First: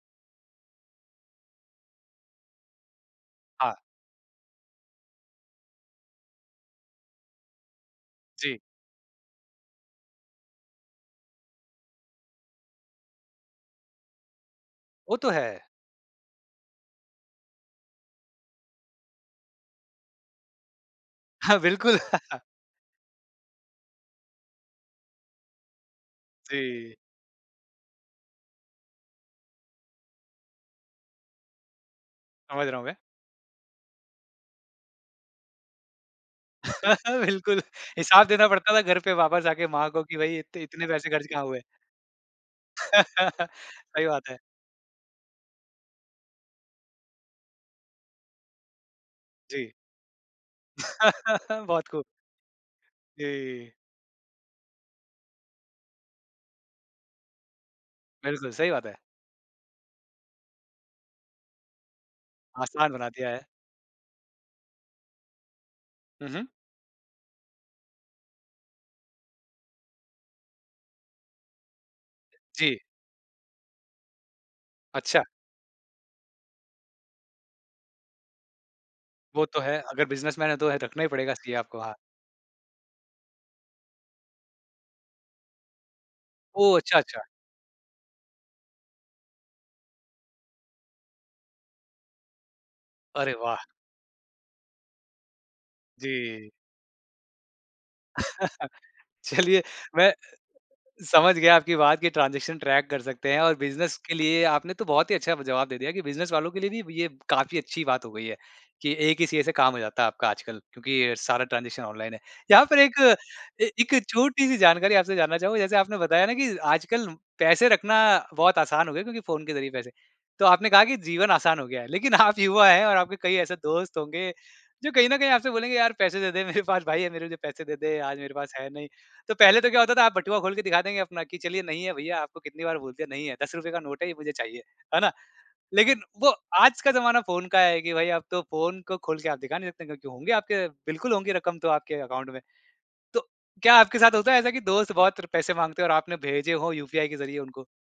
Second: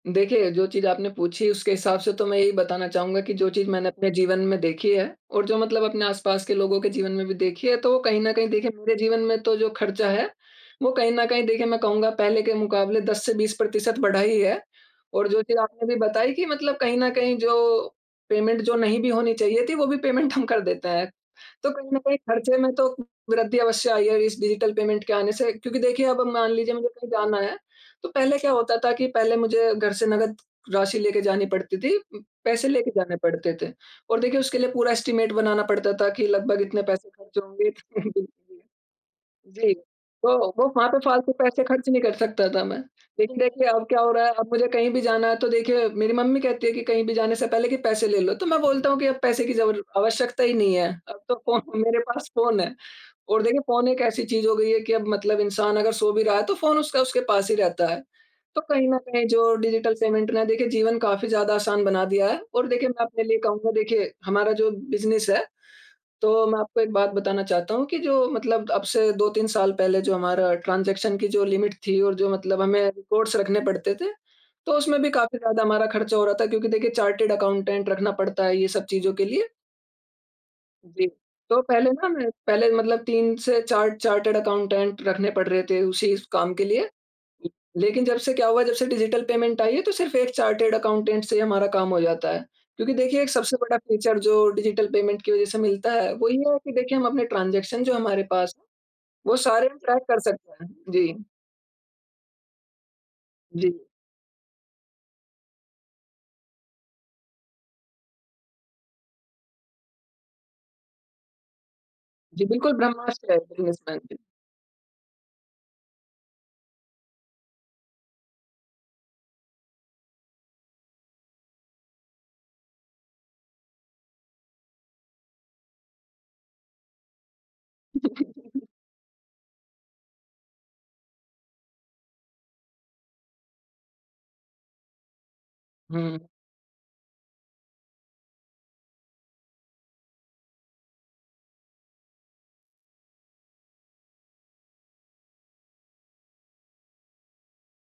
देखिए, जो चीज़ आपने पूछी, उसके हिसाब से तो मैं यही बताना चाहूँगा कि जो चीज़ हाँ। मैंने अपने जीवन में देखी है, और जो मतलब अपने आस-पास के लोगों के जीवन में भी देखी है, तो कहीं न कहीं जी। देखिए मेरे जीवन में तो जो ख़र्चा है, वो कहीं न कहीं देखिए मैं कहूँगा पहले के मुकाबले 10 से 20 प्रतिशत बढ़ा ही है। वो और तो जो चीज़ है। आपने भी बताई कि मतलब कहीं न कहीं जो पेमेंट जो नहीं भी होनी चाहिए थी, वो भी पेमेंट हम कर देते हैं, हाँ, तो कहीं बिल्कुल। न कहीं ख़र्चे में तो उ वृद्धि अवश्य आई है इस डिजिटल पेमेंट के आने से। क्योंकि देखिए अब मान लीजिए मुझे जी। कहीं जाना है, तो पहले क्या होता था कि पहले मुझे घर से नकद राशि लेके जानी पड़ती थी उम, समझ पैसे रहा हूँ लेके मैं। जाने पड़ते थे। और देखिए, उसके लिए पूरा एस्टीमेट बनाना पड़ता था कि लगभग इतने पैसे ख़र्च बिल्कुल, होंगे। हिसाब जी, देना जी। पड़ता था घर पे वापस आके जी, माँ को कि तो भई, इत वो इतने वहाँ पे पैसे खर्च फालतू कहाँ हुए। पैसे ख़र्च नहीं कर सकता था मैं। लेकिन देखिए अब क्या सही हो रहा बात है, है। अब मुझे कहीं भी जाना है, तो देखिए मेरी मम्मी कहती है कि कहीं भी जाने से पहले कि, "पैसे ले लो।" तो मैं बोलता हूँ कि, "अब पैसे की जी। जबल आवश्यकता ही नहीं है, अब तो फ़ोन बहुत मेरे ख़ूब! पास फ़ोन है।" और देखिए, जी। फ़ोन एक ऐसी चीज़ हो गयी है कि अब मतलब इंसान अगर सो भी रहा है, तो फ़ोन उसका उसके पास ही रहता है। बिल्कुल, तो सही बात कहीं है। न कहीं जो डिजिटल पेमेंट ने देखिए जीवन काफ़ी ज़्यादा आसान बना दिया है। और देखिए आसान मैं बना अपने दिया लिए है। कहूँगा, देखिए हमारा जो बिज़नेस है, हुँ, हुँ। तो मैं आपको एक बात बताना चाहता हूँ कि जो मतलब अब से 2-3 साल पहले जो हमारा ट्रांज़ेक्शन की जो लिमिट थी और जो मतलब जी। हमें रिपोर्ट्स रखने पड़ते थे, तो उसमें भी अच्छा। काफ़ी ज़्यादा हमारा ख़र्च हो रहा था क्योंकि देखिए, चार्टेड अकाउंटेंट रखना पड़ता है ये सब चीज़ों के वो लिए। तो है। अगर बिज़नेसमैन है, तो है रखना जी। ही पड़ेगा सीए तो आपको, पहले हाँ। ना मैं पहले मतलब 3 से 4 चार्टेड अकाउंटेंट रखने पड़ रहे थे उसी स काम के ओह! लिए। अच्छा, अच्छा। लेकिन जब से क्या हुआ, जब से डिजिटल पेमेंट आई है, तो सिर्फ 1 चार्टेड अकाउंटेंट से ही हमारा काम हो जाता है। क्योंकि देखिए, एक अरे सबसे वाह! बड़ा फीचर जो डिजिटल पेमेंट की वजह से मिलता है, वो ये जी। है कि देखिए हम अपने ट्रांज़ेक्शन जो हमारे पास, वो चलिए, सारे हम ट्रैक मैं कर सकते हैं। जी। समझ गया आपकी बात कि ट्रांज़ेक्शन ट्रैक कर सकते हैं, और जी। बिज़नेस के लिए आपने तो बहुत ही अच्छा ब जवाब दे दिया कि बिज़नेस वालों के लिए भी ये काफ़ी अच्छी बात हो गई है कि 1 ही सीए से काम हो जाता है आपका आजकल क्योंकि अ, सारा ट्रांज़ेक्शन ऑनलाइन है। जी, यहाँ बिल्कुल पर एक ब्रह्मास्त्र है अ, एक बिज़नेसमैन के छोटी-सी जानकारी आपसे जानना चाहूँगा, जैसे आपने बताया ना कि आजकल पैसे रखना बहुत आसान हो गया क्योंकि फ़ोन के ज़रिए पैसे तो आपने कहा कि जीवन आसान हो गया है। लेकिन आप युवा हैं और आपके कई ऐसे दोस्त होंगे जो कहीं न कहीं आपसे बोलेंगे, "यार, पैसे दे दे, मेरे पास भाई है मेरे जो पैसे दे दे, आज मेरे पास है नहीं।" तो पहले तो क्या होता था, आप बटुआ खोल के दिखा देंगे अपना कि, "चलिए, नहीं है भईया, आपको कितनी बार बोल दिया, नहीं है। ₹10 का नोट है, ये मुझे चाहिए" है ना। लेकिन हुँ। वो आज का ज़माना फ़ोन का है कि भई, अब तो फ़ोन को खोल के आप दिखा नहीं सकते क्योंकि होंगे आपके बिल्कुल होंगी रकम तो आपके अकाउंट में। तो क्या आपके साथ होता है ऐसा कि दोस्त बहुत र पैसे माँगते और आपने भेजे हों यूपीआई के ज़रिए उनको?